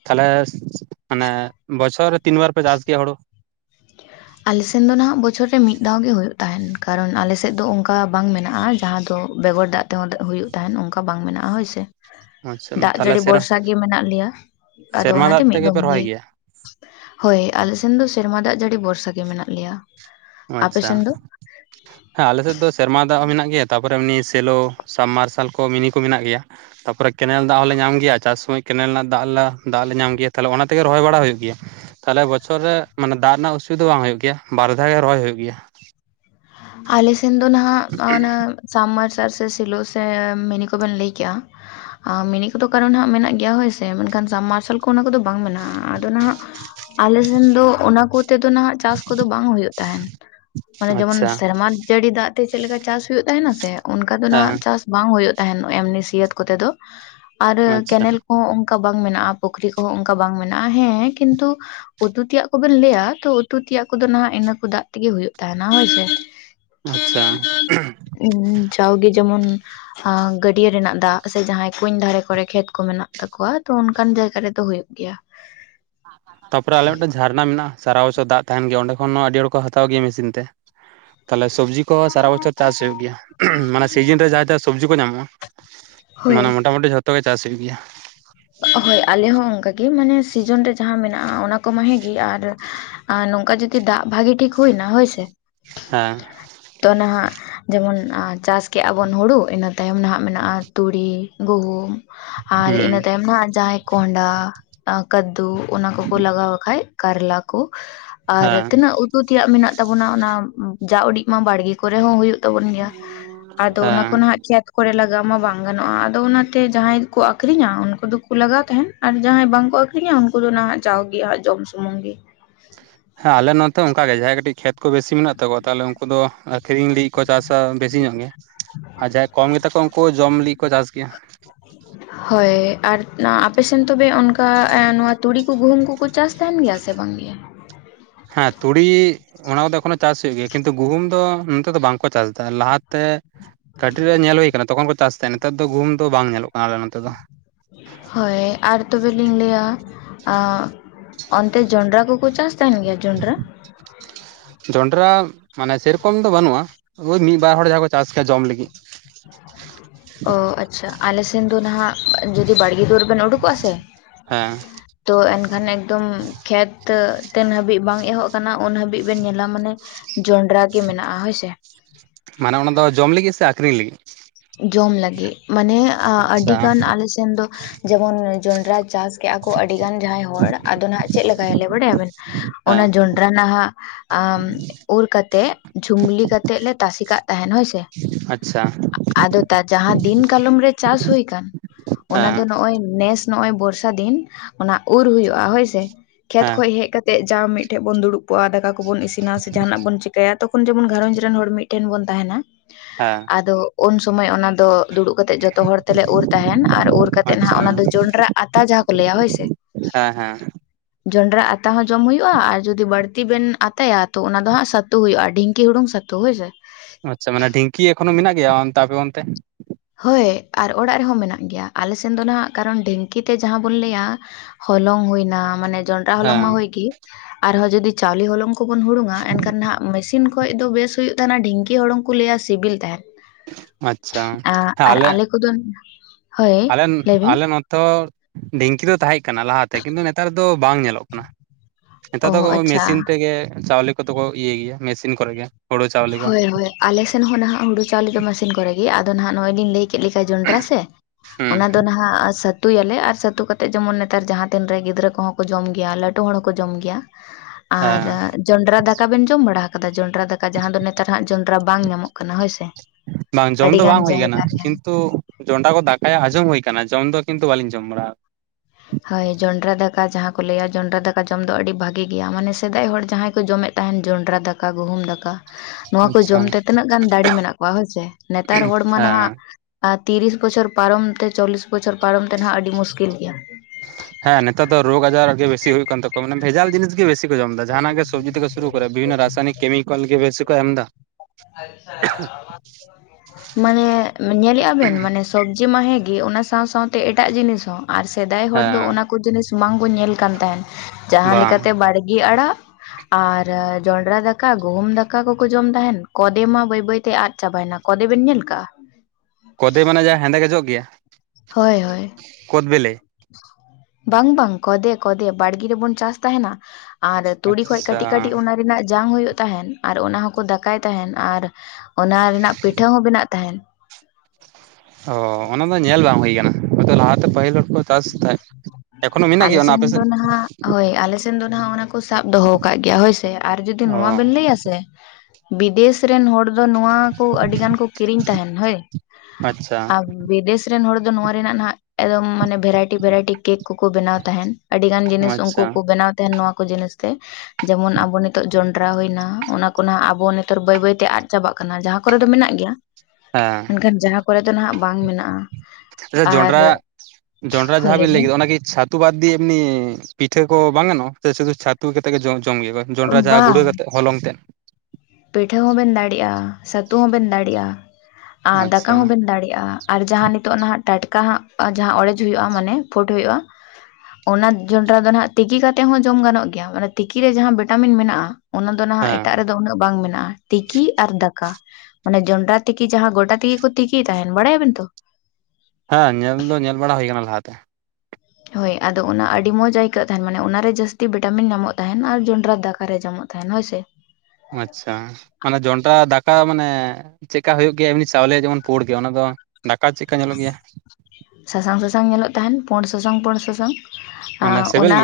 ᱛᱟᱦᱚᱞᱮ ᱢᱟᱱᱮ ᱵᱚᱪᱷᱚᱨ ᱨᱮ ᱛᱤᱱ ᱵᱟᱨ ᱯᱮ ᱪᱟᱥ ᱜᱮᱭᱟ ᱦᱩᱲᱩ᱾ ᱟᱞᱮ ᱥᱮᱱ ᱫᱚ ᱱᱟᱦᱟᱜ ᱵᱚᱪᱷᱚᱨ ᱨᱮ ᱢᱤᱫ ᱫᱷᱟᱣ ᱜᱮ ᱦᱩᱭᱩᱜ ᱛᱟᱦᱮᱸᱱ ᱠᱟᱨᱚᱱ ᱟᱞᱮ ᱥᱮᱫ ᱫᱚ ᱚᱱᱠᱟ ᱵᱟᱝ ᱢᱮᱱᱟᱜᱼᱟ᱾ ᱡᱟᱦᱟᱸ ᱫᱚ ᱵᱮᱜᱚᱨ ᱫᱟᱜ ᱛᱮᱦᱚᱸ ᱦᱩᱭᱩᱜ ᱛᱟᱦᱮᱱ ᱚᱱᱠᱟ ᱵᱟᱝ ᱢᱮᱱᱟᱜᱼᱟ ᱦᱳᱭ ᱥᱮ ᱟᱪᱪᱷᱟ ᱫᱟᱜ ᱛᱟᱦᱚᱞᱮ ᱡᱟᱹᱲᱤ ᱥᱮᱨᱢᱟ ᱵᱷᱚᱨᱥᱟ ᱜᱮ ᱢᱮᱱᱟᱜ ᱞᱮᱭᱟ ᱟᱫᱚ ᱥᱮᱨᱢᱟ ᱚᱱᱟᱛᱮ ᱫᱟᱜ ᱢᱤᱫ ᱛᱮᱜᱮ ᱫᱚᱢ ᱯᱮ ᱨᱚᱦᱚᱭ ᱜᱮ ᱜᱮᱭᱟ ᱦᱳᱭ ᱟᱞᱮ ᱥᱮᱱ ᱫᱚ ᱥᱮᱨᱢᱟ ᱫᱟᱜ ᱡᱟᱹᱲᱤ ᱵᱚᱨᱥᱟ ᱜᱮ ᱢᱮᱱᱟᱜ ᱞᱮᱭᱟ᱾ ᱟᱪᱪᱷᱟ ᱟᱯᱮᱥᱮᱱ ᱫᱚ ᱦᱮᱸ ᱟᱞᱮ ᱥᱮᱫ ᱫᱚ ᱥᱮᱨᱢᱟ ᱫᱟᱜ ᱦᱚᱸ ᱢᱮᱱᱟᱜ ᱜᱮᱭᱟ ᱛᱟᱨᱯᱚᱨᱮ ᱢᱱᱤ ᱥᱮᱞᱚ ᱥᱟᱵᱢᱟᱨᱥᱟᱞ ᱠᱚ ᱢᱤᱱᱤ ᱠᱚ ᱢᱮᱱᱟᱜ ᱜᱮᱭᱟ᱾ ᱛᱟᱨᱯᱚᱨᱮ ᱠᱮᱱᱮᱞ ᱫᱟᱜ ᱦᱚᱸᱞᱮ ᱧᱟᱢ ᱜᱮᱭᱟ ᱪᱟᱥ ᱥᱚᱢᱚᱭ ᱠᱮᱱᱮᱞ ᱨᱮᱱᱟᱜ ᱫᱟᱜ ᱫᱟᱜ ᱞᱮ ᱧᱟᱢ ᱜᱮᱭᱟ ᱛᱟᱦᱚᱞᱮ ᱚᱱᱟ ᱛᱮᱜᱮ ᱨᱚᱦᱚᱭ ᱵᱟᱲᱟ ᱦᱩᱭᱩᱜ ᱜᱮᱭᱟ᱾ ᱛᱟᱦᱚᱞᱮ ᱵᱚᱪᱷᱚᱨ ᱨᱮ ᱢᱟᱱᱮ ᱫᱟᱜ ᱨᱮᱱᱟᱜ ᱚᱥᱩᱵᱤᱫᱷᱟ ᱵᱟᱝ ᱦᱩᱭᱩᱜ ᱜᱮᱭᱟ ᱵᱟᱨ ᱫᱷᱟᱣ ᱜᱮ ᱨᱚᱦᱚᱭ ᱦᱩᱭᱩᱜ ᱜᱮᱭᱟ ᱟᱞᱮ ᱥᱮᱱ ᱫᱚ ᱱᱟᱦᱟᱜ ᱚᱱᱟ ᱥᱟᱵ ᱢᱟᱨᱟᱨᱥᱟᱞ ᱥᱮ ᱥᱮᱞᱳ ᱥᱮ ᱢᱤᱱᱤ ᱠᱚᱵᱮᱱ ᱞᱟᱹᱭ ᱠᱮᱜᱼᱟ ᱟ ᱢᱤᱱᱤ ᱠᱚᱫᱚ ᱠᱟᱨᱚᱱ ᱦᱟᱸᱜ ᱢᱮᱱᱟᱜ ᱜᱮᱭᱟ ᱦᱳᱭ ᱥᱮ ᱢᱮᱱᱠᱷᱟᱱ ᱥᱟᱵᱢ ᱢᱟᱨᱥᱟᱞ ᱠᱚ ᱚᱱᱟ ᱠᱚᱫᱚ ᱵᱟᱝ ᱢᱮᱱᱟᱜᱼᱟ ᱟᱫᱚ ᱱᱟᱦᱟᱜ ᱟᱞᱮ ᱥᱮᱱ ᱫᱚ ᱚᱱᱟ ᱠᱚᱛᱮ ᱫᱚ ᱱᱟᱦᱟᱜ ᱪᱟᱥ ᱠᱚᱫᱚ ᱵᱟᱝ ᱦᱩᱭᱩᱜ ᱛᱟᱦᱮᱸᱱ᱾ ᱢᱟᱱᱮ ᱡᱮᱢᱚᱱ ᱟᱪᱪᱷᱟ ᱥᱮᱨᱢᱟ ᱡᱟᱹᱲᱤ ᱫᱟᱜ ᱛᱮ ᱪᱮᱫ ᱞᱮᱠᱟ ᱪᱟᱥ ᱦᱩᱭᱩᱜ ᱛᱟᱦᱮᱱᱟ ᱥᱮ ᱚᱱᱠᱟ ᱫᱚ ᱚᱱᱟ ᱦᱮᱸ ᱪᱟᱥ ᱵᱟᱝ ᱦᱩᱭᱩᱜ ᱛᱟᱦᱮᱱ ᱮᱢᱱᱤ ᱥᱤᱭᱟᱹᱛ ᱠᱚᱛᱮ ᱫᱚ ᱟᱨ ᱟᱪᱪᱷᱟ ᱠᱮᱱᱮᱞ ᱠᱚᱦᱚᱸ ᱚᱱᱠᱟ ᱵᱟᱝ ᱢᱮᱱᱟᱜᱼᱟ ᱯᱩᱠᱷᱨᱤ ᱠᱚᱦᱚᱸ ᱚᱱᱠᱟ ᱵᱟᱝ ᱢᱮᱱᱟᱜᱼᱟ ᱦᱮᱸ ᱠᱤᱱᱛᱩ ᱩᱛᱩ ᱛᱮᱭᱟᱜ ᱠᱚᱵᱮᱱ ᱞᱟᱹᱭᱟ ᱛᱚ ᱩᱛᱩ ᱛᱮᱭᱟᱜ ᱠᱚᱫᱚ ᱱᱟᱦᱟᱜ ᱤᱱᱟᱹ ᱠᱚ ᱫᱟᱜ ᱛᱮᱜᱮ ᱦᱩᱭᱩᱜ ᱛᱟᱦᱮᱱᱟ ᱦᱳᱭᱥᱮ ᱟᱪᱪᱷᱟ ᱩᱸ ᱡᱟᱣᱜᱮ ᱡᱮᱢᱚᱱ ᱟ ᱜᱟᱹᱰᱭᱟᱹ ᱨᱮᱱᱟᱜ ᱫᱟᱜ ᱥᱮ ᱡᱟᱦᱟᱸᱭ ᱠᱩᱸᱧ ᱫᱷᱟᱨᱮ ᱠᱚᱨᱮ ᱠᱷᱮᱛ ᱠᱚ ᱢᱮᱱᱟᱜ ᱛᱟᱠᱚᱣᱟ ᱛᱚ ᱚᱱᱠᱟᱱ ᱡᱟᱭᱜᱟ ᱨᱮᱫᱚ ᱦᱩᱭᱩᱜ ᱜᱮᱭᱟ᱾ [inaudible] ᱛᱟᱯᱚᱨᱮ ᱟᱞᱮ ᱢᱤᱫᱴᱮᱱ ᱡᱷᱟᱨᱱᱟ ᱢᱮᱱᱟᱜᱼᱟ ᱥᱟᱨᱟ ᱵᱚᱪᱷᱚᱨ ᱫᱟᱜ ᱛᱟᱦᱮᱱ ᱜᱮᱭᱟ ᱚᱸᱰᱮ ᱠᱷᱚᱱ ᱦᱚᱸ ᱟᱹᱰᱤ ᱦᱚᱲ ᱠᱚ ᱦᱟᱛᱟᱣ ᱜᱮᱭᱟ ᱢᱮᱥᱤᱱ ᱛᱮ ᱛᱟᱦᱞᱮ ᱥᱚᱵᱽᱡᱤ ᱠᱚ ᱥᱟᱨᱟ ᱵᱚᱪᱷᱚᱨ ᱪᱟᱥ ᱦᱩᱭᱩᱜ ᱜᱮᱭᱟ ᱢᱟᱱᱮ ᱥᱤᱡᱤᱱ ᱨᱮ ᱡᱟᱦᱟᱸ ᱛᱤᱱ ᱥᱚᱵᱽᱡᱤ ᱠᱚ ᱧᱟᱢᱚᱜᱼᱟ᱾ ᱦᱳᱭ ᱢᱟᱱᱮ ᱢᱚᱴᱟᱢᱩᱴᱤ ᱡᱷᱚᱛᱚ ᱜᱮ ᱪᱟᱥ ᱦᱩᱭᱩᱜ ᱜᱮᱭᱟ᱾ ᱦᱳᱭ ᱟᱞᱮ ᱦᱚᱸ ᱚᱱᱠᱟᱜᱮ ᱢᱟᱱᱮ ᱥᱤᱡᱚᱱ ᱨᱮ ᱡᱟᱦᱟᱸ ᱢᱮᱱᱟᱜᱼᱟ ᱚᱱᱟ ᱠᱚᱢᱟ ᱦᱮᱸᱜ ᱜᱮ ᱟᱨ ᱟᱨ ᱱᱚᱝᱠᱟ ᱡᱩᱫᱤ ᱫᱟᱜ ᱵᱷᱟᱜᱤ ᱴᱷᱤᱠ ᱦᱩᱭᱱᱟ ᱦᱳᱭᱥᱮ ᱦᱮᱸ ᱛᱚ ᱱᱟᱦᱟᱜ ᱡᱮᱢᱚᱱ ᱪᱟᱥ ᱠᱮᱜᱼᱟ ᱵᱚᱱ ᱦᱩᱲᱩ ᱤᱱᱟᱹ ᱛᱟᱭᱚᱢ ᱱᱟᱦᱟᱜ ᱢᱮᱱᱟᱜᱼᱟ ᱛᱩᱲᱤ ᱜᱩᱦᱩᱢ ᱟᱨ ᱦᱩᱸ ᱤᱱᱟᱹ ᱛᱟᱭᱚᱢ ᱡᱟᱦᱟᱸᱭ ᱠᱚᱸᱰᱟ ᱠᱟᱫᱽᱫᱩ ᱚᱱᱟ ᱠᱚᱠᱚ ᱞᱟᱜᱟᱣᱠᱟᱱᱡ ᱠᱟᱨᱞᱟ ᱠᱚ ᱟᱨ ᱦᱮᱸ ᱛᱤᱱᱟᱹᱜ ᱩᱛᱩ ᱛᱮᱭᱟᱜ ᱢᱮᱱᱟᱜ ᱛᱟᱵᱚᱱᱟ ᱚᱱᱟ ᱡᱟ ᱩᱰᱤᱜ ᱢᱟ ᱵᱟᱲᱜᱮ ᱠᱚᱨᱮ ᱦᱚᱸ ᱦᱩᱭᱩᱜ᱾ ᱛᱚᱵᱚᱱ ᱜᱮᱭᱟ, ᱟᱫᱚ ᱚᱱᱟ ᱠᱚ ᱦᱮᱸ ᱱᱮᱭᱟᱜ ᱠᱷᱮᱛ ᱠᱚᱨᱮ ᱞᱟᱜᱟᱣ ᱢᱟ ᱵᱟᱝ ᱜᱟᱱᱚᱜᱼᱟ᱾ ᱟᱫᱚ ᱚᱱᱟᱛᱮ ᱡᱟᱦᱟᱸᱭ ᱠᱚ ᱟᱠᱷᱨᱤᱧᱟ ᱩᱱᱠᱩ ᱫᱚᱠᱚ ᱞᱟᱜᱟᱣ ᱛᱟᱦᱮᱱ ᱟᱨ ᱡᱟᱦᱟᱸᱭ ᱵᱟᱝᱠᱚ ᱟᱹᱠᱷᱨᱤᱧᱟ ᱩᱱᱠᱩ ᱫᱚ ᱱᱟᱦᱟᱜ ᱡᱟᱣᱜᱮ ᱦᱟᱸᱜ ᱡᱚᱢ ᱥᱩᱢᱩᱝ ᱜᱮ᱾ ᱦᱮᱸ ᱟᱞᱮ ᱱᱚᱛᱮ ᱚᱱᱠᱟᱜ ᱜᱮ᱾ ᱡᱟᱦᱟᱸᱭ ᱠᱟᱹᱴᱤᱡ ᱠᱷᱮᱛ ᱠᱚ ᱵᱮᱥᱤ ᱢᱮᱱᱟᱜ ᱛᱟᱠᱚᱣᱟ ᱛᱟᱦᱚᱞᱮ ᱩᱱᱠᱩ ᱫᱚ ᱟᱹᱠᱷᱨᱤᱧ ᱞᱟᱹᱜᱤᱫ ᱠᱚ ᱪᱟᱥᱟ ᱵᱮᱥᱤ ᱧᱚᱜ ᱜᱮ᱾ ᱟᱨ ᱡᱟᱦᱟᱸᱭ ᱠᱚᱢ ᱜᱮᱛᱟ ᱠᱚ ᱩᱱᱠᱩ ᱡᱚᱢ ᱞᱟᱹᱜᱤᱫ ᱠᱚ ᱪᱟᱥ ᱜᱮᱭᱟ᱾ [inaudible] ᱦᱳᱭ ᱟᱨ ᱟᱯᱮᱥᱮᱱ ᱛᱚᱵᱮ ᱚᱱᱠᱟ ᱱᱚᱣᱟ ᱛᱩᱲᱤ ᱠᱚ ᱜᱩᱦᱩᱢ ᱠᱚᱠᱚ ᱪᱟᱥ ᱛᱟᱦᱮᱱ ᱜᱮᱭᱟ ᱥᱮ ᱵᱟᱝ ᱜᱮ? ᱦᱮᱸ ᱛᱩᱲᱤ ᱚᱱᱟ ᱠᱚᱫᱚ ᱮᱠᱷᱚᱱᱚ ᱪᱟᱥ ᱦᱩᱭᱩᱜ ᱜᱮᱭᱟ᱾ ᱠᱤᱱᱛᱩ ᱜᱩᱦᱩᱢ ᱫᱚ ᱱᱚᱛᱮ ᱫᱚ ᱵᱟᱝᱠᱚ ᱪᱟᱥ ᱮᱫᱟ, ᱞᱟᱦᱟᱛᱮ ᱠᱟᱹᱴᱤᱡ ᱨᱮ ᱧᱮᱞ ᱦᱩᱭᱭᱟᱱᱟ ᱛᱚᱠᱷᱚᱱ ᱠᱚ ᱪᱟᱥ ᱛᱟᱦᱮᱸᱫ᱾ ᱱᱮᱛᱟᱨ ᱫᱚ ᱜᱩᱦᱩᱢ ᱫᱚ ᱵᱟᱝ ᱧᱮᱞᱚᱜ ᱠᱟᱱᱟ᱾ ᱟᱞᱮ ᱱᱚᱛᱮ ᱫᱚ᱾ ᱦᱳᱭ ᱟᱨ ᱛᱚᱵᱮᱞᱤᱧ ᱞᱟᱹᱭᱟ ᱟᱜ ᱚᱱᱛᱮ ᱡᱚᱸᱰᱨᱟ ᱠᱚᱠᱚ ᱪᱟᱥ ᱛᱟᱦᱮᱱ ᱜᱮᱭᱟ ᱡᱚᱸᱰᱨᱟ ᱡᱚᱸᱰᱨᱟ ᱢᱟᱱᱮ ᱥᱮᱨᱚᱠᱚᱢ ᱫᱚ ᱵᱟᱹᱱᱩᱜᱼᱟ᱾ ᱳᱭ ᱢᱤᱫ ᱵᱟᱨ ᱦᱚᱲ ᱡᱟᱦᱟᱸ ᱠᱚ ᱪᱟᱥ ᱠᱭᱟ ᱡᱚᱢ ᱞᱟᱹᱜᱤᱫ᱾ ᱚ ᱟᱪᱪᱷᱟ᱾ᱟᱞᱮ ᱥᱮᱱ ᱫᱚ ᱱᱟᱦᱟᱜ ᱡᱩᱫᱤ ᱵᱟᱲᱜᱮ ᱫᱩᱣᱟᱹᱨ ᱵᱮᱱ ᱩᱰᱩᱠᱚᱜᱼᱟ ᱥᱮ ᱦᱮᱸ ᱛᱚ ᱮᱱᱠᱷᱟᱱ ᱮᱠᱫᱚᱢ ᱠᱷᱮᱛ ᱛᱤᱱ ᱦᱟᱹᱵᱤᱡ ᱵᱟᱝ ᱮᱦᱚᱵ ᱟᱠᱟᱱᱟ ᱩᱱ ᱦᱟᱹᱵᱤᱡ ᱵᱮᱱ ᱧᱮᱞᱟ ᱢᱟᱱᱮ ᱡᱚᱸᱰᱨᱟ ᱜᱮ ᱢᱮᱱᱟᱜᱼᱟ᱾ᱦᱳᱭ ᱥᱮ ᱢᱟᱱᱮ ᱚᱱᱟ ᱫᱚ ᱡᱚᱢ ᱞᱟᱹᱜᱤᱫ ᱥᱮ ᱟᱠᱷᱨᱤᱧ ᱞᱟᱹᱜᱤᱫ? ᱡᱚᱢ ᱞᱟᱹᱜᱤᱫ᱾ ᱢᱟᱱᱮ ᱟᱹᱰᱤ ᱟᱪᱪᱷᱟ ᱜᱟᱱ ᱟᱞᱮ ᱥᱮᱱ ᱫᱚ ᱡᱮᱢᱚᱱ ᱡᱚᱸᱰᱨᱟ ᱪᱟᱥ ᱠᱮᱜᱼᱟ ᱠᱚ ᱟᱹᱰᱤ ᱜᱟᱱ᱾ᱡᱟᱦᱟᱸᱭ ᱦᱚᱲ ᱟᱫᱚ ᱱᱟᱦᱟᱜ ᱪᱮᱫ ᱞᱮᱠᱟᱭᱟᱞᱮ ᱵᱟᱰᱟᱭᱟᱵᱮᱱ ᱚᱱᱟ ᱦᱮᱸ ᱡᱚᱸᱰᱨᱟ ᱱᱟᱦᱟᱜ ᱟ ᱩᱨ ᱠᱟ ᱠᱟᱛᱮᱫ ᱡᱷᱩᱢᱞᱤ ᱠᱟᱛᱮᱜ ᱞᱮ ᱛᱟᱥᱮ ᱠᱟᱜ ᱛᱟᱦᱮᱱ ᱦᱳᱭᱥᱮ ᱟᱪᱪᱷᱟ᱾ ᱟᱫᱚ ᱡᱟᱦᱟᱸ ᱫᱤᱱ ᱠᱟᱞᱚᱢ ᱨᱮ ᱪᱟᱥ ᱦᱩᱭ ᱟᱠᱟᱱ᱾ ᱚᱱᱟ ᱫᱚ ᱦᱮᱸ ᱱᱚᱜᱼᱚᱭ ᱱᱮᱥ ᱱᱚᱜᱼᱚᱭ ᱵᱚᱨᱥᱟ ᱫᱤᱱ ᱚᱱᱟ ᱩᱨ ᱦᱩᱭᱩᱜᱼᱟ ᱦᱮᱸ ᱥᱮ ᱠᱷᱮᱛ ᱦᱮᱸ ᱠᱷᱚᱭ ᱦᱮᱡ ᱠᱟᱛᱮ ᱪᱮᱫ ᱡᱟ ᱢᱤᱫ ᱴᱷᱮᱱ ᱵᱚᱱ ᱫᱩᱲᱩᱵ ᱠᱚᱜᱼᱟ, ᱫᱟᱠᱟ ᱠᱚᱵᱚᱱ ᱤᱥᱤᱱᱟ ᱥᱮ ᱡᱟᱦᱟᱱᱟᱜ ᱵᱚᱱ ᱪᱤᱠᱟᱹᱭᱟ ᱛᱚ ᱩᱱ ᱡᱮᱢᱚᱱ ᱜᱷᱟᱨᱚᱸᱧᱡᱽ ᱨᱮᱱ ᱦᱚᱲ ᱢᱤᱫ ᱴᱷᱮᱱ ᱵᱚᱱ ᱛᱟᱦᱮᱱᱟ ᱦᱮᱸ ᱟᱫᱚ ᱩᱱ ᱥᱚᱢᱟᱹᱭ ᱚᱱᱟ ᱫᱚ ᱫᱩᱲᱩᱵ ᱠᱟᱛᱮᱜ ᱡᱚᱛᱚ ᱦᱚᱲ ᱛᱮᱞᱮ ᱩᱨ ᱛᱟᱦᱮᱱ ᱟᱨ ᱩᱨ ᱠᱟᱛᱮᱫ ᱱᱟᱦᱟᱜ ᱟᱪᱪᱷᱟ ᱚᱱᱟ ᱫᱚ ᱡᱚᱸᱰᱨᱟ ᱟᱛᱟ ᱡᱟᱦᱟᱸ ᱠᱚ ᱞᱟᱹᱭᱟ ᱦᱳᱭ ᱥᱮ ᱦᱮᱸ ᱦᱮᱸ ᱡᱚᱸᱰᱨᱟ ᱟᱛᱟ ᱦᱚᱸ ᱡᱚᱢ ᱦᱩᱭᱩᱜᱼᱟ ᱟᱨ ᱡᱩᱫᱤ ᱵᱟᱹᱲᱛᱤ ᱵᱮᱱ ᱟᱛᱟᱭᱟ ᱛᱚ ᱚᱱᱟ ᱫᱚ ᱦᱟᱸᱜ ᱥᱟᱹᱛᱩ ᱦᱩᱭᱩᱜᱼᱟ᱾ᱰᱷᱤᱝᱠᱤ ᱦᱩᱲᱩᱝ ᱪᱷᱟ ᱛᱩ ᱦᱚᱭ ᱥᱮ ᱟᱪᱪᱷᱟ᱾ ᱢᱟᱱᱮ ᱰᱷᱤᱝᱠᱤ ᱮᱠᱷᱚᱱᱳ ᱢᱮᱱᱟᱜ ᱜᱮᱭᱟ ᱚᱱᱛᱮ ᱟᱯᱮ ᱚᱱᱛᱮ ᱦᱳᱭ ᱟᱨ ᱚᱲᱟᱜ ᱨᱮᱦᱚᱸ ᱢᱮᱱᱟᱜ ᱜᱮᱭᱟ᱾ ᱟᱞᱮ ᱥᱮᱱ ᱫᱚ ᱱᱟᱦᱟᱜ ᱠᱟᱨᱚᱱ ᱰᱷᱤᱝᱠᱤᱛᱮ ᱡᱟᱦᱟᱸ ᱵᱚᱱ ᱞᱟᱹᱭᱟ ᱦᱚᱞᱚᱝ ᱦᱩᱭᱱᱟ ᱢᱟᱱᱮ ᱡᱚᱱ ᱴᱟ ᱦᱚᱞᱚᱝ ᱢᱟ ᱦᱮᱸ ᱦᱩᱭ ᱜᱮ ᱟᱨᱦᱚᱸ ᱡᱩᱫᱤ ᱪᱟᱣᱞᱮ ᱦᱚᱞᱚᱝ ᱠᱚ ᱵᱚᱱ ᱦᱩᱲᱩᱝ-ᱟ ᱮᱱᱠᱷᱟᱱ ᱱᱟᱦᱟᱜ ᱢᱮᱥᱤᱱ ᱤᱥᱤᱱ ᱠᱷᱚᱡ ᱫᱚ ᱵᱮᱥ ᱦᱩᱭᱩᱜ ᱛᱟᱦᱮᱱᱟ ᱰᱷᱤᱝᱠᱤ ᱦᱚᱞᱚᱝ ᱠᱚ ᱞᱟᱹᱭᱟ ᱥᱤᱵᱤᱞ ᱛᱟᱦᱮᱱ ᱟᱪᱪᱷᱟ ᱮ ᱟᱨ ᱟᱞᱮ ᱠᱚᱫᱚ ᱦᱳᱭ ᱟᱞᱮᱱ ᱞᱟᱹᱭ ᱵᱤᱱ ᱟᱞᱮ ᱱᱚᱛᱮ ᱦᱚᱹ ᱰᱷᱤᱝᱠᱤ ᱫᱚ ᱛᱟᱦᱮᱸ ᱠᱟᱱᱟ ᱞᱟᱦᱟ ᱛᱮ ᱠᱤᱱᱛᱩ ᱱᱮᱛᱟᱨ ᱫᱚ ᱵᱟᱝ ᱧᱮᱞᱚᱜ ᱠᱟᱱᱟ᱾ ᱱᱮᱛᱟᱨ ᱚ ᱫᱚ ᱟᱪᱪᱷᱟ ᱢᱮᱥᱤᱱ ᱛᱮᱜᱮ ᱪᱟᱣᱞᱮ ᱠᱚᱫᱚ ᱠᱚ ᱤᱭᱟᱹᱭ ᱜᱮᱭᱟ ᱢᱮᱥᱤᱱ ᱠᱚᱨᱮ ᱜᱮ᱾ ᱦᱳᱲᱳ ᱪᱟᱣᱞᱮ ᱠᱚ ᱦᱳᱭ ᱦᱳᱭ ᱟᱞᱮᱥᱮᱱ ᱦᱚᱸ ᱱᱟᱦᱟᱜ ᱦᱩᱲᱩ ᱪᱟᱣᱞᱮ ᱫᱚ ᱢᱮᱥᱤᱱ ᱠᱚ ᱨᱮ ᱜᱮ ᱾ᱟᱫᱚ ᱱᱟᱦᱟᱜ ᱱᱚᱜᱼᱚᱭ ᱞᱤᱧ ᱞᱟᱹᱭ ᱪᱮᱫ ᱞᱮᱠᱟ ᱡᱚᱸᱰᱨᱟ ᱥᱮ ᱦᱩᱸ ᱚᱱᱟ ᱫᱚ ᱱᱟᱦᱟᱜ ᱪᱷᱟ ᱛᱩ ᱭᱟᱞᱮ ᱟᱨ ᱪᱟᱹᱛᱩ ᱠᱟᱛᱮᱫ ᱡᱮᱢᱚᱱ ᱱᱮᱛᱟᱨ ᱡᱟᱦᱟᱸ ᱛᱤᱱ ᱨᱮ ᱜᱤᱫᱽᱨᱟᱹ ᱠᱚᱦᱚᱸ ᱠᱚ ᱡᱚᱢ ᱜᱮᱭᱟ᱾ ᱞᱟᱹᱴᱩ ᱦᱚᱲ ᱦᱚᱸᱠᱚ ᱡᱚᱢ ᱜᱮᱭᱟ᱾ ᱟᱨ ᱦᱮᱸ ᱡᱚᱸᱰᱨᱟ ᱫᱟᱠᱟ ᱵᱮᱱ ᱡᱚᱢ ᱵᱟᱲᱟ ᱠᱟᱫᱟ ᱡᱚᱸᱰᱨᱟ ᱡᱟᱦᱟᱸ ᱫᱚ ᱱᱮᱛᱟᱨ ᱦᱟᱸᱜ ᱡᱚᱱᱰᱨᱟ ᱵᱟᱝ ᱧᱟᱢᱚᱜ ᱠᱟᱱᱟ᱾ ᱦᱳᱭ ᱥᱮ ᱟᱹᱰᱤ ᱜᱟᱱ ᱡᱟᱭᱜᱟ ᱨᱮ ᱛᱩ ᱡᱚᱸᱱᱰᱟ ᱠᱚ ᱫᱟᱠᱟᱭᱟ, ᱟᱸᱡᱚᱢ ᱦᱩᱭ ᱟᱠᱟᱱᱟ᱾ ᱡᱚᱢ ᱫᱚ ᱠᱤᱱᱛᱩ ᱵᱟᱞᱤᱧ ᱡᱚᱢ ᱵᱟᱲᱟ ᱦᱳᱭ ᱡᱚᱱᱰᱨᱟ ᱫᱟᱠᱟ ᱡᱟᱦᱟᱸ ᱠᱚ ᱞᱟᱹᱭᱟ ᱡᱚᱱᱰᱨᱟ ᱫᱟᱠᱟ ᱡᱚᱢ ᱫᱚ ᱟᱹᱰᱤ ᱵᱷᱟᱹᱜᱤ ᱜᱮᱭᱟ ᱢᱟᱱᱮ ᱥᱮᱫᱟᱭ ᱦᱚᱲ ᱡᱟᱦᱟᱸᱭ ᱠᱚ ᱡᱚᱢᱮᱫ ᱛᱟᱦᱮᱱ ᱡᱚᱱᱰᱨᱟ ᱫᱟᱠᱟ ᱜᱩᱦᱩᱢ ᱫᱟᱠᱟ ᱱᱚᱶᱟ ᱟᱠᱟᱫᱟ᱾ ᱠᱚ ᱟᱪᱪᱷᱟ ᱡᱚᱢ ᱦᱮᱸ ᱛᱮ ᱛᱤᱱᱟᱹᱜ ᱜᱟᱱ ᱫᱟᱲᱮ ᱢᱮᱱᱟᱜ ᱠᱚᱣᱟ ᱦᱳᱭᱥᱮ ᱱᱮᱛᱟᱨ ᱦᱚᱲ ᱢᱟ ᱱᱟᱦᱟᱜ ᱟᱨ ᱛᱤᱨᱤᱥ ᱵᱚᱪᱷᱚᱨ ᱯᱟᱨᱚᱢ ᱛᱮ ᱪᱚᱞᱤᱥ ᱵᱚᱪᱷᱚᱨ ᱯᱟᱨᱚᱢ ᱛᱮ ᱱᱟᱦᱟᱜ ᱟᱹᱰᱤ ᱢᱩᱥᱠᱤᱞ ᱜᱮᱭᱟ ᱦᱮᱸ ᱱᱮᱛᱟᱨ ᱫᱚ ᱨᱳᱜᱽ ᱟᱡᱟᱨ ᱜᱮ ᱵᱮᱥᱤ ᱦᱩᱭᱩᱜ ᱠᱟᱱ ᱛᱟᱠᱚᱣᱟ ᱢᱟᱱᱮ ᱵᱷᱮᱡᱟᱞ ᱡᱤᱱᱤᱥ ᱜᱮ ᱵᱮᱥᱤ ᱡᱚᱢ ᱮᱫᱟ ᱡᱟᱦᱟᱱᱟᱜ ᱜᱮ ᱥᱚᱵᱽᱡᱤ ᱛᱷᱮᱠᱮ ᱥᱩᱨᱩ ᱠᱚᱨᱮ ᱵᱤᱵᱷᱤᱱᱚ ᱨᱟᱥᱟᱭᱚᱱᱤᱠ ᱠᱮᱢᱤᱠᱮᱞ ᱜᱮ ᱵᱮᱥᱤ ᱠᱚ ᱮᱢ ᱮᱫᱟ᱾ ᱟᱪᱪᱷᱟ [inaudible] ᱢᱟᱱᱮ ᱧᱮᱞᱮᱫᱼᱟ ᱵᱮᱱ ᱢᱟᱱᱮ ᱥᱚᱵᱽᱡᱤ ᱢᱟ ᱦᱮᱸᱜᱮ ᱚᱱᱟ ᱥᱟᱶ ᱥᱟᱶᱛᱮ ᱮᱴᱟᱜ ᱡᱤᱱᱤᱥ ᱦᱚᱸ ᱟᱨ ᱥᱮᱫᱟᱭ ᱦᱚᱲ ᱫᱚ ᱦᱮᱸ ᱚᱱᱟ ᱠᱚ ᱡᱤᱱᱤᱥ ᱵᱟᱝ ᱵᱚᱱ ᱧᱮᱞ ᱠᱟᱱ ᱛᱟᱦᱮᱱ ᱡᱟᱦᱟᱸ ᱵᱟᱝ ᱞᱮᱠᱟᱛᱮ ᱵᱟᱲᱜᱮ ᱟᱲᱟᱜ ᱟᱨ ᱡᱚᱱᱰᱨᱟ ᱫᱟᱠᱟ ᱜᱩᱦᱩᱢ ᱫᱟᱠᱟ ᱠᱚᱠᱚ ᱡᱚᱢ ᱛᱟᱦᱮᱱ ᱠᱚᱫᱮ ᱢᱟ ᱵᱟᱹᱭ ᱵᱟᱹᱭ ᱛᱮ ᱟᱫ ᱪᱟᱵᱟᱭ ᱮᱱᱟ ᱠᱚᱫᱮ ᱵᱮᱱ ᱧᱮᱞ ᱠᱟᱜᱼᱟ ᱠᱚᱫᱮ ᱢᱟᱱᱮ ᱡᱟ ᱦᱮᱸᱫᱮ ᱜᱮ ᱡᱚᱜ ᱜᱮᱭᱟ᱾ ᱦᱳᱭ ᱦᱳᱭ ᱠᱚᱫ ᱵᱮᱞᱮ ᱵᱟᱝ ᱵᱟᱝ ᱠᱚᱫᱮ ᱠᱚᱫᱮ ᱵᱟᱲᱜᱮ ᱨᱮᱵᱚᱱ ᱪᱟᱥ ᱛᱟᱦᱮᱱᱟ᱾ ᱟᱨ ᱛᱩᱲᱤ ᱠᱷᱚᱡ ᱟᱪᱪᱷᱟ ᱠᱟᱹᱴᱤᱡ ᱠᱟᱹᱴᱤᱡ ᱚᱱᱟ ᱨᱮᱱᱟᱜ ᱡᱟᱝ ᱦᱩᱭᱩᱜ ᱛᱟᱦᱮᱱ ᱟᱨ ᱚᱱᱟ ᱦᱚᱸᱠᱚ ᱫᱟᱠᱟᱭ ᱛᱟᱦᱮᱱ ᱟᱨ ᱚᱱᱟ ᱨᱮᱱᱟᱜ ᱯᱤᱴᱷᱟᱹ ᱦᱚᱸ ᱵᱮᱱᱟᱜ ᱛᱟᱦᱮᱱ ᱚ ᱚᱱᱟ ᱫᱚ ᱧᱮᱞ ᱵᱟᱝ ᱦᱩᱭ ᱟᱠᱟᱱᱟ ᱦᱚᱭᱛᱚ ᱞᱟᱦᱟᱛᱮ ᱯᱟᱹᱦᱤᱞ ᱦᱚᱲ ᱪᱟᱥ ᱛᱟᱦᱮᱡ ᱮᱠᱷᱚᱱᱳ ᱢᱮᱱᱟᱜ ᱟᱞᱮ ᱜᱮᱭᱟ ᱚᱱᱟ ᱥᱮᱱ ᱟᱯᱮ ᱫᱚ ᱥᱮᱫ? ᱱᱟᱦᱟᱜ ᱦᱳᱭ ᱟᱞᱮ ᱥᱮᱱ ᱫᱚ ᱱᱟᱦᱟᱜ ᱚᱱᱟ ᱠᱚ ᱥᱟᱵ ᱫᱚᱦᱚ ᱠᱟᱜ ᱜᱮᱭᱟ ᱦᱳᱭᱥᱮ ᱟᱨ ᱡᱩᱚᱫᱤ ᱚ ᱱᱚᱣᱟ ᱵᱮᱱ ᱞᱟᱹᱭᱟ ᱥᱮ ᱵᱤᱫᱮᱥ ᱨᱮᱱ ᱦᱚᱲ ᱫᱚ ᱱᱚᱣᱟ ᱠᱚ ᱟᱹᱰᱤ ᱜᱟᱱ ᱠᱚ ᱠᱤᱨᱤᱧ ᱛᱟᱦᱮᱱ ᱦᱳᱭ ᱟᱪᱪᱷᱟ ᱵᱤᱫᱮᱥ ᱨᱮᱱ ᱦᱚᱲ ᱫᱚ ᱱᱚᱶᱟ ᱨᱮᱱᱟᱜ ᱱᱟᱦᱟᱜ ᱮᱠᱫᱚᱢ ᱢᱟᱱᱮ ᱵᱷᱮᱨᱟᱭᱴᱤ ᱵᱷᱮᱨᱟᱭᱴᱤ ᱠᱮᱠ ᱠᱚᱠᱚ ᱵᱮᱱᱟᱣ ᱛᱟᱦᱮᱱ ᱟᱹᱰᱤ ᱜᱟᱱ ᱡᱤᱱᱤᱥ ᱩᱱᱠᱩ ᱟᱪᱪᱷᱟ ᱠᱚ ᱵᱮᱱᱟᱣ ᱛᱟᱦᱮᱱ ᱱᱚᱣᱟ ᱠᱚ ᱡᱤᱱᱤᱥ ᱛᱮ ᱡᱮᱢᱚᱱ ᱟᱵᱚ ᱱᱤᱛᱚᱜ ᱡᱚᱸᱰᱨᱟ ᱦᱩᱭᱱᱟ ᱚᱱᱟ ᱠᱚ ᱱᱟ ᱟᱵᱚ ᱱᱤᱛᱚᱜ ᱵᱟᱹᱭ ᱵᱟᱹᱭᱛᱮ ᱟᱫ ᱪᱟᱵᱟᱜ ᱠᱟᱱᱟ ᱡᱟᱦᱟᱸ ᱠᱚᱨᱮ ᱫᱚ ᱢᱮᱱᱟᱜ ᱜᱮᱭᱟ ᱾ ᱦᱮᱸ ᱢᱮᱱᱠᱷᱟᱱ ᱡᱟᱦᱟᱸ ᱠᱚᱨᱮ ᱫᱚ ᱱᱟᱜ ᱵᱟᱝ ᱢᱮᱱᱟᱜᱼᱟ ᱾ ᱟᱪᱪᱷᱟ ᱾ ᱡᱚᱸᱰᱨᱟ ᱡᱚᱸᱰᱨᱟ ᱦᱳᱭ ᱡᱟᱦᱟᱸ ᱵᱤᱱ ᱞᱟᱹᱭ ᱵᱮᱱ ᱠᱮᱫᱟ ᱚᱱᱟᱠᱤ ᱪᱷᱟ ᱩᱛᱩ ᱵᱟᱫ ᱫᱤᱭᱮ ᱮᱢᱱᱤ ᱯᱤᱴᱷᱟᱹ ᱠᱚ ᱵᱟᱝ ᱜᱟᱱᱚᱜᱼᱟ ᱥᱮ ᱥᱩᱫᱩ ᱪᱷᱟᱹᱛᱩ ᱠᱟᱛᱮ ᱜᱮ ᱡᱚᱢ ᱜᱮ ᱠᱚ ᱡᱚᱸᱰᱨᱟ ᱡᱟᱦᱟᱸ ᱵᱟᱝ ᱜᱩᱲᱟᱹ ᱠᱟᱛᱮ ᱾ ᱦᱚᱞᱚᱝ ᱛᱮᱫ ᱾ ᱯᱤᱴᱷᱟᱹ ᱦᱚᱸᱵᱮᱱ ᱫᱟᱲᱮᱜᱼᱟ ᱪᱷᱟᱹᱛᱩ ᱦᱚᱸᱵᱮᱱ ᱫᱟᱲᱮᱜᱼᱟ ᱟᱨ ᱫᱟᱠᱟ ᱟᱪᱪᱷᱟ ᱦᱚᱸᱵᱮᱱ ᱫᱟᱲᱮᱜᱼᱟ ᱾ ᱟᱨ ᱡᱟᱦᱟᱸ ᱱᱤᱛᱚᱜ ᱱᱟᱦᱜ ᱴᱟᱴᱠᱟ ᱦᱟᱸᱜ ᱡᱟᱦᱟᱸ ᱚᱲᱮᱡ ᱦᱩᱭᱩᱜᱼᱟ ᱢᱟᱱᱮ ᱯᱷᱳᱴ ᱦᱩᱭᱩᱜᱼᱟ ᱚᱱᱟ ᱡᱚᱸᱰᱨᱟ ᱫᱚ ᱱᱟᱜ ᱛᱤᱠᱤ ᱠᱟᱛᱮ ᱦᱚᱸ ᱡᱚᱢ ᱜᱟᱱᱚᱜ ᱜᱮᱭᱟ ᱚᱱᱟ ᱛᱤᱠᱤ ᱡᱟᱦᱟᱸ ᱵᱷᱤᱴᱟᱢᱤᱱ ᱢᱮᱱᱟᱜᱼᱟ ᱚᱱᱟ ᱫᱚ ᱱᱟᱦᱜ ᱦᱮᱸ ᱮᱴᱟᱜ ᱨᱮᱫᱚ ᱩᱱᱟᱹᱜ ᱵᱟᱝ ᱢᱮᱱᱟᱜᱼᱟ ᱛᱤᱠᱤ ᱟᱨ ᱫᱟᱠᱟ ᱢᱟᱱᱮ ᱡᱚᱱᱰᱨᱟ ᱛᱤᱠᱤ ᱡᱟᱦᱟᱸ ᱜᱚᱴᱟ ᱛᱮᱜᱮ ᱠᱚ ᱛᱤᱠᱤᱭ ᱛᱟᱦᱮᱱ ᱵᱟᱲᱟᱭᱟ ᱵᱮᱱ ᱛᱚ ᱦᱮᱸ ᱧᱮᱞ ᱫᱚ ᱧᱮᱞ ᱵᱟᱲᱟ ᱦᱩᱭ ᱟᱠᱟᱱᱟ ᱞᱟᱦᱟ ᱛᱮ ᱦᱳᱭ ᱟᱫᱚ ᱚᱱᱟ ᱟᱹᱰᱤ ᱢᱚᱡᱽ ᱟᱹᱭᱠᱟᱹᱜ ᱛᱟᱦᱮᱱ ᱢᱟᱱᱮ ᱚᱱᱟ ᱨᱮ ᱡᱟᱹᱥᱛᱤ ᱵᱷᱤᱴᱟᱢᱤᱱ ᱧᱟᱢᱚᱜ ᱛᱟᱦᱮᱱ ᱟᱨ ᱡᱚᱸᱰᱨᱟ ᱫᱟᱠᱟ ᱨᱮ ᱧᱟᱢᱚᱜ ᱛᱟᱦᱮᱱ ᱦᱳᱭ ᱥᱮ ᱟᱪᱪᱷᱟ ᱾ ᱢᱟᱱᱮ ᱡᱚᱱᱰᱨᱟ ᱫᱟᱠᱟ ᱢᱟᱱᱮ ᱪᱮᱫᱠᱟ ᱦᱩᱭᱩᱜ ᱜᱮᱭᱟ ᱮᱢᱱᱤ ᱪᱟᱣᱞᱮ ᱡᱮᱢᱚᱱ ᱯᱩᱲ ᱜᱮᱭᱟ ᱚᱱᱟ ᱫᱚ ᱫᱟᱠᱟ ᱪᱮᱼᱠᱟ ᱧᱮᱞᱚᱜ ᱜᱮᱭᱟ? ᱥᱟᱥᱟᱝ ᱥᱟᱥᱟᱝ ᱧᱮᱞᱚᱜ ᱛᱟᱦᱮᱱ ᱯᱩᱲ ᱥᱟᱥᱟᱝ ᱯᱩᱲ ᱥᱟᱥᱟᱝ ᱢᱟᱱᱮ ᱥᱤᱵᱤᱞ ᱚᱱᱟ ᱜᱮᱭᱟ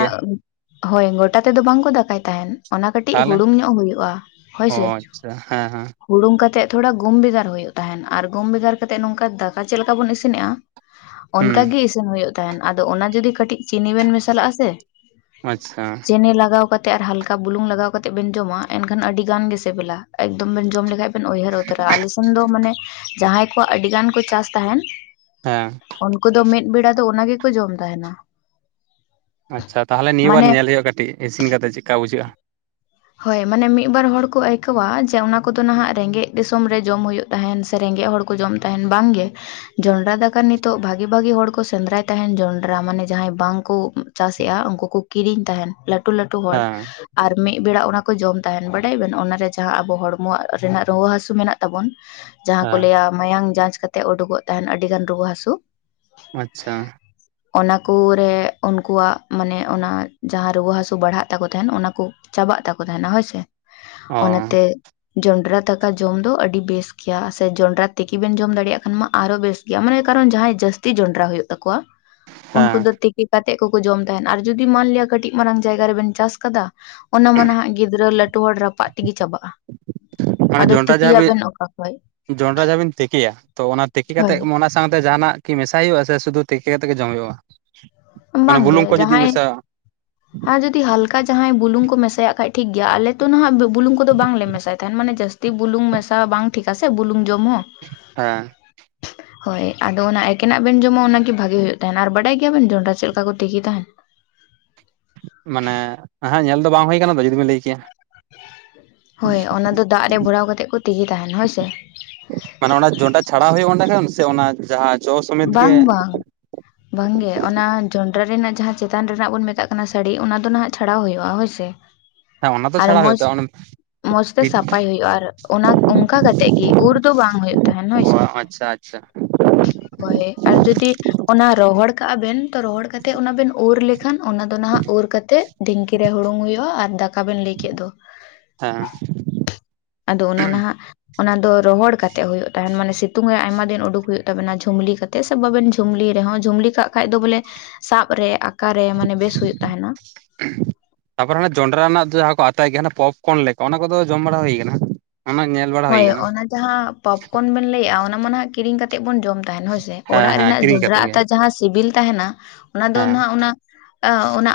ᱦᱳᱭ ᱜᱚᱴᱟ ᱛᱮᱫᱚ ᱵᱟᱝᱠᱚ ᱫᱟᱠᱟᱭ ᱛᱟᱦᱮᱱ ᱚᱱᱟ ᱠᱟᱹᱴᱤᱡ ᱛᱟᱦᱚᱞᱮ ᱦᱩᱲᱩᱝ ᱧᱚᱜ ᱦᱩᱭᱩᱜᱳᱼᱟ ᱾ ᱦᱳᱭ ᱚ ᱥᱮ ᱾ ᱦᱮᱸ ᱟᱪᱪᱷᱟ ᱦᱮᱸ ᱾ ᱦᱩᱲᱩᱝ ᱠᱟᱛᱮ ᱛᱷᱚᱲᱟ ᱜᱩᱢ ᱵᱷᱮᱜᱟᱨ ᱦᱩᱭᱩᱜ ᱛᱟᱦᱮᱱ ᱟᱨ ᱜᱩᱢ ᱵᱷᱮᱜᱟᱨ ᱠᱟᱛᱮᱫ ᱱᱚᱝᱠᱟ ᱫᱟᱠᱟ ᱪᱮᱫ ᱞᱮᱠᱟ ᱵᱚᱱ ᱤᱥᱤᱱᱮᱜᱼᱟ᱾ ᱦᱩᱸ ᱚᱱᱠᱟᱜᱤ ᱤᱥᱤᱱ ᱦᱩᱭᱩᱜ ᱛᱟᱦᱮᱱ ᱟᱫᱚ ᱚᱱᱟ ᱡᱩᱫᱤ ᱠᱟᱹᱴᱤᱡ ᱪᱤᱱᱤ ᱵᱮᱱ ᱢᱮᱥᱟᱞᱟᱜᱼᱟ ᱥᱮ ᱟᱪᱪᱷᱟ ᱪᱤᱱᱤ ᱞᱟᱜᱟᱣ ᱠᱟᱛᱮ ᱟᱨ ᱦᱟᱞᱠᱟ ᱵᱩᱞᱩᱝ ᱞᱟᱜᱟᱣ ᱠᱟᱛᱮ ᱵᱮᱱ ᱡᱚᱢᱟ ᱮᱱᱠᱷᱟᱱ ᱟᱹᱰᱤ ᱜᱟᱱ ᱜᱮ ᱥᱤᱵᱤᱞᱟ ᱮᱠᱫᱚᱢ ᱵᱮᱱ ᱡᱚᱢ ᱞᱮᱠᱷᱟᱱ ᱩᱭᱦᱟᱹᱨ ᱩᱛᱟᱹᱨᱟ ᱟᱞᱮ ᱥᱮᱱ ᱫᱚ ᱢᱟᱱᱮ ᱡᱟᱦᱟᱸᱭ ᱠᱚᱣᱟᱜ ᱟᱹᱰᱤ ᱜᱟᱱ ᱠᱚ ᱪᱟᱥ ᱛᱟᱦᱮᱱ ᱦᱮᱸ ᱩᱱᱠᱩ ᱫᱚ ᱢᱤᱫ ᱵᱮᱲᱟ ᱫᱚ ᱚᱱᱟ ᱜᱮᱠᱚ ᱡᱚᱢ ᱛᱟᱦᱮᱱᱟ ᱾ ᱟᱪᱪᱷᱟ ᱾ ᱛᱟᱦᱚᱞᱮ ᱱᱤᱭᱟᱹ ᱵᱟᱨ ᱧᱮᱞ ᱦᱩᱭᱩᱜᱼᱟ ᱠᱟᱹᱴᱤᱡ ᱤᱥᱤᱱ ᱠᱟᱛᱮ ᱪᱮᱼᱠᱟ ᱵᱩᱡᱷᱟᱹᱜᱼᱟ? ᱦᱳᱭ ᱢᱟᱱᱮ ᱢᱤᱫ ᱵᱟᱨ ᱦᱚᱲ ᱠᱚ ᱟᱹᱭᱠᱟᱹᱣᱟ ᱡᱮ ᱚᱱᱟ ᱠᱚᱫᱚ ᱱᱟᱦᱜ ᱨᱮᱸᱜᱮᱡ ᱫᱤᱥᱚᱢ ᱨᱮ ᱡᱚᱢ ᱦᱩᱭᱩᱜ ᱠᱟᱱᱟ ᱾ ᱛᱟᱦᱮᱱ ᱥᱮ ᱨᱮᱸᱜᱮᱡ ᱦᱚᱲ ᱠᱚ ᱡᱚᱢ ᱛᱟᱦᱮᱱ ᱵᱟᱝ ᱜᱮ᱾ ᱡᱚᱸᱰᱨᱟ ᱫᱟᱠᱟ ᱱᱤᱛᱚᱜ ᱵᱷᱟᱹᱜᱤ ᱵᱷᱟᱜᱤ ᱦᱚᱲ ᱠᱚ ᱥᱮᱸᱫᱽᱨᱟᱭ ᱛᱟᱦᱮᱱ ᱡᱚᱸᱰᱨᱟ ᱢᱟᱱᱮ ᱡᱟᱦᱟᱸᱭ ᱵᱟᱝ ᱠᱚ ᱪᱟᱥᱮᱫᱼᱟ ᱩᱱᱠᱩ ᱠᱚ ᱠᱤᱨᱤᱧ ᱛᱟᱦᱮᱱ ᱞᱟᱴᱩ ᱞᱟᱹᱴᱩ ᱦᱚᱲ ᱦᱮᱸ ᱟᱨ ᱢᱤᱫ ᱢᱤᱫ ᱵᱮᱲᱟ ᱚᱱᱟ ᱠᱚ ᱡᱚᱢ ᱛᱟᱦᱮᱱ ᱵᱟᱲᱟᱭ ᱟᱵᱮᱱ ᱚᱱᱟᱨᱮ ᱡᱟᱦᱟᱸ ᱟᱵᱚ ᱦᱚᱲᱢᱚ ᱨᱮᱱᱟᱜ ᱨᱩᱣᱟᱹ ᱦᱟᱹᱥᱩ ᱢᱮᱱᱟᱜ ᱛᱟᱵᱚᱱ ᱡᱟᱦᱟᱸ ᱠᱚ ᱦᱮᱸ ᱞᱟᱹᱭᱟ ᱢᱟᱭᱟᱝ ᱡᱟᱸᱪ ᱠᱟᱛᱮᱫ ᱩᱰᱩᱠᱚᱜ ᱛᱟᱦᱮᱱ ᱟᱹᱰᱤ ᱜᱟᱱ ᱨᱩᱣᱟᱹ ᱦᱟᱹᱥᱩ ᱟᱪᱪᱷᱟ ᱾ [inaudible] ᱚᱱᱟ ᱠᱚ ᱨᱮ ᱩᱱᱠᱩᱣᱟᱜ ᱢᱟᱱᱮ ᱚᱱᱟ ᱡᱟᱦᱟᱸ ᱨᱩᱣᱟᱹ ᱦᱟᱹᱥᱩ ᱵᱟᱲᱦᱟᱜ ᱛᱟᱠᱚ ᱛᱟᱦᱮᱱ ᱚᱱᱟ ᱠᱚ ᱪᱟᱵᱟᱜ ᱛᱟᱠᱚ ᱛᱟᱦᱮᱱᱟ ᱦᱳᱭ ᱥᱮ ᱚ ᱚᱱᱟᱛᱮ ᱡᱚᱱᱰᱨᱟ ᱫᱟᱠᱟ ᱡᱚᱢ ᱫᱚ ᱟᱹᱰᱤ ᱵᱮᱥ ᱜᱮᱭᱟ ᱾ ᱥᱮ ᱡᱚᱸᱰᱨᱟ ᱛᱤᱠᱤ ᱵᱮᱱ ᱡᱚᱢ ᱫᱟᱲᱮᱭᱟᱜ ᱠᱷᱟᱱ ᱢᱟ ᱟᱨᱚ ᱵᱮᱥ ᱾ ᱜᱮᱭᱟ ᱢᱟᱱᱮ ᱠᱟᱨᱚᱱ ᱡᱟᱦᱟᱸᱭ ᱡᱟᱹᱥᱛᱤ ᱡᱚᱸᱰᱨᱟ ᱦᱩᱭᱩᱜ ᱛᱟᱠᱚᱣᱟ ᱩᱱᱠᱩ ᱦᱮᱸ ᱫᱚ ᱠᱟᱛᱮ ᱠᱚᱠᱚ ᱡᱚᱢ ᱛᱟᱦᱮᱱ ᱟᱨ ᱡᱩᱫᱤ ᱢᱟᱱᱞᱤᱭᱟ ᱠᱟᱹᱴᱤᱡ ᱢᱟᱨᱟᱝ ᱡᱟᱭᱜᱟ ᱨᱮᱵᱮᱱ ᱪᱟᱥ ᱟᱠᱟᱫᱟ ᱚᱱᱟ ᱢᱟ ᱱᱟᱦᱜ ᱜᱤᱫᱽᱨᱟᱹ ᱞᱟᱹᱴᱩ ᱦᱚᱲ ᱨᱟᱯᱟᱜ ᱛᱮᱜᱮ ᱪᱟᱵᱟᱜᱼᱟ ᱾ ᱢᱟᱱᱮ ᱡᱚᱸᱰᱨᱟ ᱡᱟᱦᱟᱸ ᱵᱤᱱ ᱡᱚᱸᱰᱨᱟ ᱡᱟᱦᱟᱸ ᱵᱤᱱ ᱛᱤᱠᱤᱭᱟ ᱛᱚ ᱚᱱᱟ ᱛᱤᱠᱤ ᱦᱳᱭ ᱠᱟᱛᱮᱫ ᱚᱱᱟ ᱥᱟᱶᱛᱮ ᱡᱟᱦᱟᱱᱟᱜ ᱠᱤ ᱢᱮᱥᱟᱭ ᱦᱩᱭᱩᱜᱼᱟ ᱥᱮ ᱥᱩᱫᱩ ᱛᱤᱠᱤ ᱠᱟᱛᱮ ᱜᱮ ᱡᱚᱢ ᱦᱩᱭᱩᱜᱼᱟ ᱢᱟᱱᱮ ᱵᱟᱝᱜᱮ ᱵᱩᱞᱩᱝ ᱠᱚ ᱡᱩᱫᱤ ᱡᱟᱦᱟᱸᱭ ᱢᱮᱥᱟᱼᱟ [inaudible] ᱟᱨ ᱡᱩᱫᱤ ᱦᱟᱞᱠᱟ ᱡᱟᱦᱟᱸᱭ ᱵᱩᱞᱩᱝ ᱠᱚ ᱢᱮᱥᱟᱭᱟᱜ ᱠᱷᱟᱡ ᱴᱷᱤᱠ ᱜᱮᱭᱟ ᱟᱞᱮ ᱛᱚ ᱱᱟᱦᱜ ᱵᱩᱞᱝ ᱫᱚ ᱵᱟᱝ ᱞᱮ ᱢᱮᱥᱟᱭ ᱛᱟᱦᱮᱱ ᱢᱟᱱᱮ ᱡᱟᱹᱥᱛᱤ ᱛᱚ ᱵᱩᱞᱩᱝ ᱢᱮᱥᱟ ᱵᱟᱝ ᱴᱷᱤᱠᱟ ᱥᱮ ᱵᱩᱞᱩᱝ ᱡᱚᱢ ᱦᱚᱸ ᱦᱮᱸ᱾ ᱦᱳᱭ ᱟᱫᱚ ᱚᱱᱟ ᱮᱠᱮᱱᱟᱜ ᱵᱮᱱ ᱡᱚᱢᱟ ᱚᱱᱟ ᱜᱮ ᱵᱷᱟᱜᱤ ᱦᱩᱭᱩᱜ ᱛᱟᱦᱮᱱᱟ ᱟᱨ ᱵᱟᱰᱟᱭ ᱜᱮᱭᱟᱵᱮᱱ ᱡᱚᱸᱰᱨᱟ ᱪᱮᱫ ᱞᱮᱠᱟ ᱠᱚ ᱛᱤᱠᱤ ᱛᱟᱦᱮᱱ? ᱢᱟᱱᱮ ᱦᱮᱸ ᱧᱮᱞ ᱫᱚ ᱵᱟᱝ ᱦᱩᱭ ᱠᱟᱱᱟ ᱡᱩᱫᱤ ᱵᱮᱱ ᱞᱟᱹᱭ ᱠᱮᱭᱟ ᱾ ᱦᱳᱭ ᱚᱱᱟ ᱫᱚ ᱫᱟᱜ ᱨᱮ ᱵᱷᱚᱨᱟᱣ ᱠᱟᱛᱮ ᱠᱚ ᱛᱤᱠᱤ ᱛᱟᱦᱮᱱᱟ ᱦᱳᱭᱥᱮ ᱢᱟᱱᱮ ᱚᱱᱟ ᱡᱚᱸᱰᱨᱟ ᱪᱷᱟᱲᱟᱣ ᱦᱩᱭᱩᱜ ᱚᱸᱰᱮ ᱠᱷᱚᱱ ᱥᱮ ᱚᱱᱟ ᱡᱟᱦᱟᱸ ᱡᱚ ᱥᱚᱢᱮᱛ ᱜᱮ ᱵᱟᱝ ᱵᱟᱝ ᱵᱟᱝ ᱜᱮᱮ ᱚᱱᱟ ᱡᱚᱱᱰᱨᱟ ᱨᱮᱱᱟᱜ ᱡᱟᱦᱟᱸ ᱪᱮᱛᱟᱱ ᱨᱮᱱᱟᱜ ᱵᱚᱱ ᱢᱮᱛᱟᱜ ᱠᱟᱱᱟ ᱥᱟᱹᱲᱤ ᱚᱱᱟ ᱫᱚ ᱱᱟᱦᱜ ᱪᱷᱟᱲᱟᱣ ᱦᱩᱭᱩᱜᱼᱟ ᱦᱳᱭᱥᱮ [inaudible] ᱦᱮᱸ ᱚᱱᱟ ᱛᱚ ᱟᱨ ᱪᱷᱟᱲᱟ ᱦᱩᱭᱩᱜ ᱛᱚ ᱢᱚᱸᱡᱽ ᱢᱚᱸᱡᱽ ᱛᱮ ᱵᱷᱤᱛ ᱥᱟᱯᱷᱟᱭ ᱦᱩᱭᱩᱜᱼᱟ ᱟᱨ ᱚᱱᱟ ᱚᱱᱠᱟ ᱠᱟᱛᱮᱜ ᱜᱮ ᱩᱨ ᱫᱚ ᱵᱟᱝ ᱦᱳᱭᱳᱜ ᱛᱟᱦᱮᱸᱱ ᱦᱳᱭ ᱠᱚ ᱥᱮ ᱟᱪᱪᱷᱟ ᱟᱪᱪᱷᱟ ᱦᱚᱭ ᱟᱨ ᱡᱩᱫᱤ ᱚᱱᱟ ᱨᱚᱦᱚᱲ ᱠᱟᱜᱼᱟ ᱵᱮᱱ ᱛᱚ ᱨᱚᱦᱚᱲ ᱠᱟᱛᱮᱫ ᱚᱱᱟ ᱵᱮᱱ ᱩᱨ ᱞᱮᱠᱷᱟᱱ ᱚᱱᱟ ᱫᱚ ᱱᱟᱦᱟᱜ ᱩᱨ ᱠᱟᱛᱮᱜ ᱰᱷᱤᱝᱠᱤ ᱨᱮ ᱦᱩᱲᱩᱝ ᱦᱩᱭᱩᱜᱼᱟ ᱟᱨ ᱫᱟᱠᱟ ᱵᱮᱱ ᱞᱟᱹᱭ ᱠᱮᱫ ᱫᱚ ᱦᱮᱸ ᱟᱫᱚ ᱚᱱᱟ ᱱᱟᱦᱟᱜ ᱚᱱᱟ ᱫᱚ ᱨᱚᱦᱚᱲ ᱠᱟᱛᱮᱜ ᱦᱩᱭᱩᱜ ᱛᱟᱦᱮᱱ ᱢᱟᱱᱮ ᱥᱤᱛᱩᱝ ᱟᱭ ᱟᱭᱢᱟ ᱫᱤᱱ ᱩᱰᱩᱝ ᱦᱩᱭᱩᱜ ᱛᱟᱵᱚᱱᱟ ᱡᱷᱩᱢᱞᱤ ᱠᱟᱛᱮᱜ [unintelligible] ᱥᱮ ᱵᱟᱵᱮᱱ ᱡᱷᱩᱢᱞᱤ ᱨᱮᱦᱚᱸ ᱡᱷᱩᱢᱞᱤ ᱠᱟᱜ ᱠᱷᱟᱱᱡ ᱫᱚ ᱵᱚᱞᱮ ᱥᱟᱵ ᱨᱮ ᱟᱠᱟ ᱨᱮ ᱢᱟᱱᱮ ᱵᱮᱥ ᱦᱩᱭᱩᱜ ᱛᱟᱦᱮ ᱱᱟ [inaudible] ᱛᱟᱯᱚᱨ [unintelligible] ᱡᱚᱱ ᱰᱟᱨᱟ ᱨᱮᱱᱟᱜ ᱡᱟᱦᱟᱸ ᱠᱚ ᱟᱛᱟᱭ ᱜᱮᱭᱟ ᱯᱚᱯ ᱯᱚᱱ ᱞᱮᱠᱟ ᱚᱱᱟ ᱠᱚᱫᱚ ᱡᱚᱢ ᱵᱟᱲᱟ ᱦᱩᱭ ᱠᱟᱱᱟ ᱚᱱᱟ ᱧᱮᱞ ᱵᱟᱲᱟ ᱦᱩᱭ ᱦᱳᱭ ᱠᱟᱱᱟ ᱚᱱᱟ ᱡᱟᱦᱟᱸ ᱯᱚᱯ ᱯᱚᱱ ᱵᱮᱱ ᱞᱟᱹᱭ ᱮᱜ -ᱟ ᱚᱱᱟ ᱢᱟ ᱦᱟᱜ ᱠᱤᱨᱤᱧ ᱠᱟᱛᱮ ᱵᱚᱱ ᱡᱚᱢ [unintelligible] ᱦᱳᱭᱥᱮ ᱦᱮᱸ ᱚᱲᱟᱜ ᱦᱮᱸ ᱨᱮᱱᱟᱜ ᱠᱤᱨᱤᱧ ᱡᱚᱱᱰᱟᱨᱟ ᱠᱟᱛᱮᱜ ᱜᱮ ᱟᱛᱟ ᱡᱟᱦᱟᱸ ᱥᱤᱵᱤᱞ ᱛᱟᱦᱮᱱᱟ ᱚᱱᱟ ᱫᱚ ᱦᱮᱸ ᱱᱟᱦᱟᱜ ᱚᱱᱟ [unintelligible] ᱚᱱᱟ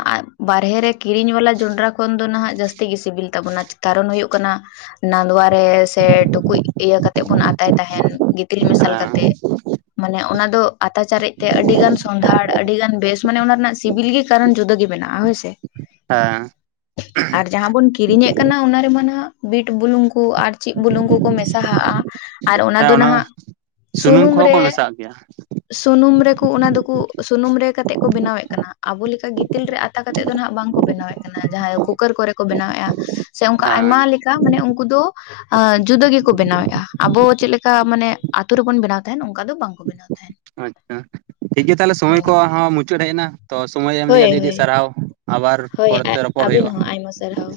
ᱵᱟᱨᱦᱮ ᱨᱮ ᱠᱤᱨᱤᱧ ᱵᱟᱞᱟ ᱡᱚᱱᱰᱟᱨᱟ ᱠᱷᱚᱱ ᱫᱚ ᱱᱟᱦᱟᱜ ᱡᱟᱹᱥᱛᱤ ᱜᱮ ᱥᱤᱵᱤᱞ ᱛᱟᱵᱚᱱᱟ ᱠᱟᱨᱚᱱ ᱦᱩᱭᱩᱜ ᱠᱟᱱᱟ ᱱᱟᱰᱟᱣᱟ ᱨᱮ ᱥᱮ ᱴᱩᱠᱩᱡ ᱤᱭᱟᱹ ᱠᱟᱛᱮᱜ ᱵᱚᱱ ᱟᱛᱟᱭ ᱛᱟᱦᱮᱱ ᱜᱤᱛᱤᱞ ᱢᱮᱥᱟᱞ ᱦᱮᱸ ᱠᱟᱛᱮ ᱢᱟᱱᱮ ᱚᱱᱟ ᱫᱚ ᱟᱛᱟ ᱪᱟᱨᱮᱡ ᱛᱮ ᱟᱹᱰᱤ ᱜᱟᱱ ᱥᱚᱸᱫᱷᱟᱲ ᱟᱹᱰᱤ ᱜᱟᱱ ᱵᱮᱥ ᱢᱟᱱᱮ ᱚᱱᱟ ᱨᱮᱱᱟᱜ ᱥᱤᱵᱤᱞ ᱜᱮ ᱠᱟᱨᱚᱱ ᱡᱩᱫᱟᱹ ᱜᱮ ᱢᱮᱱᱟᱜᱼᱟ ᱦᱳᱭ ᱥᱮ ᱦᱮᱸ ᱡᱟᱦᱟᱸ ᱵᱚᱱ ᱠᱤᱨᱤᱧ ᱮᱫ ᱠᱟᱱᱟ ᱚᱱᱟ ᱨᱮᱢᱟ ᱟᱜ ᱵᱤᱴ ᱵᱩᱞᱩᱝ ᱠᱚ ᱟᱨ ᱪᱮᱫ ᱵᱩᱞᱩᱝ ᱠᱚᱠᱚ ᱢᱮᱥᱟ ᱦᱟᱜᱼᱟ ᱟᱨ ᱚᱱᱟ ᱫᱚ ᱱᱟᱦᱟᱜ ᱥᱩᱱᱩᱢ ᱠᱚᱦᱚᱸ ᱠᱚ ᱨᱮ ᱢᱮᱥᱟᱜ ᱜᱮᱭᱟ ᱥᱩᱱᱩᱢ ᱨᱮᱠᱩ ᱚᱱᱟ ᱫᱚᱠᱩ ᱥᱩᱱᱩᱢ ᱨᱮ ᱠᱟᱛᱮᱫ ᱠᱚ ᱵᱮᱱᱟᱣ ᱮᱫ ᱠᱟᱱᱟ ᱟᱵᱚ ᱞᱮᱠᱟ ᱜᱤᱫ ᱜᱤᱛᱤᱞ ᱨᱮ ᱟᱛᱟ ᱠᱟᱛᱮᱫ ᱫᱚ ᱟᱜ ᱵᱟᱝ ᱠᱚ ᱵᱮᱱᱟᱣᱮᱫ ᱠᱟᱱᱟ ᱡᱟᱦᱟᱸᱭ ᱠᱩᱠᱟᱨ ᱠᱚᱨᱮ ᱠᱚ ᱵᱮᱱᱟᱣᱮᱫᱼᱟ ᱥᱮ ᱚᱱᱠᱟ ᱟᱭᱢᱟ ᱦᱮᱸ ᱞᱮᱠ ᱟᱱᱟᱜ ᱢᱟᱱᱮ ᱩᱱᱠᱩ ᱫᱚ ᱡᱩᱫᱟᱹ ᱜᱮᱠᱚ ᱵᱮᱱᱟᱣᱮᱫᱼᱟ ᱟᱵᱚ ᱪᱮᱫ ᱞᱮᱠᱟ ᱢᱟᱱᱮ ᱟᱛᱳ ᱨᱮᱵᱚᱱ ᱵᱮᱱᱟᱣ ᱛᱟᱦᱮᱱ ᱚᱱᱠᱟ ᱫᱚ ᱵᱟᱝ ᱠᱚ ᱵᱮᱱᱟᱣ ᱛᱟᱦᱮᱱ ᱟᱪᱪᱷᱟ ᱴᱷᱤᱠ ᱜᱮᱭᱟ ᱛᱟᱦᱚᱞᱮ ᱥᱚᱢᱚᱭ ᱦᱳᱭ ᱠᱚᱦᱚᱸ ᱢᱩᱪᱟᱹᱫ ᱦᱮᱡ ᱮᱱᱟ ᱛᱚ ᱥᱚᱢᱳᱚᱭ ᱮᱢ ᱞᱟᱹᱜᱤᱫ ᱦᱳᱭ ᱟᱹᱰᱤ ᱟᱹᱰᱤ ᱦᱳᱭ ᱥᱟᱨᱦᱟᱣ ᱟᱵᱟᱨ ᱦᱳᱭ ᱯᱚᱨᱮ ᱛᱮ ᱨᱚᱯᱚᱲ ᱟᱹᱵᱤᱱ ᱦᱳᱭᱳᱜᱼᱟ ᱦᱚᱸ ᱟᱭᱢᱟ ᱥᱟᱨᱦᱟᱣ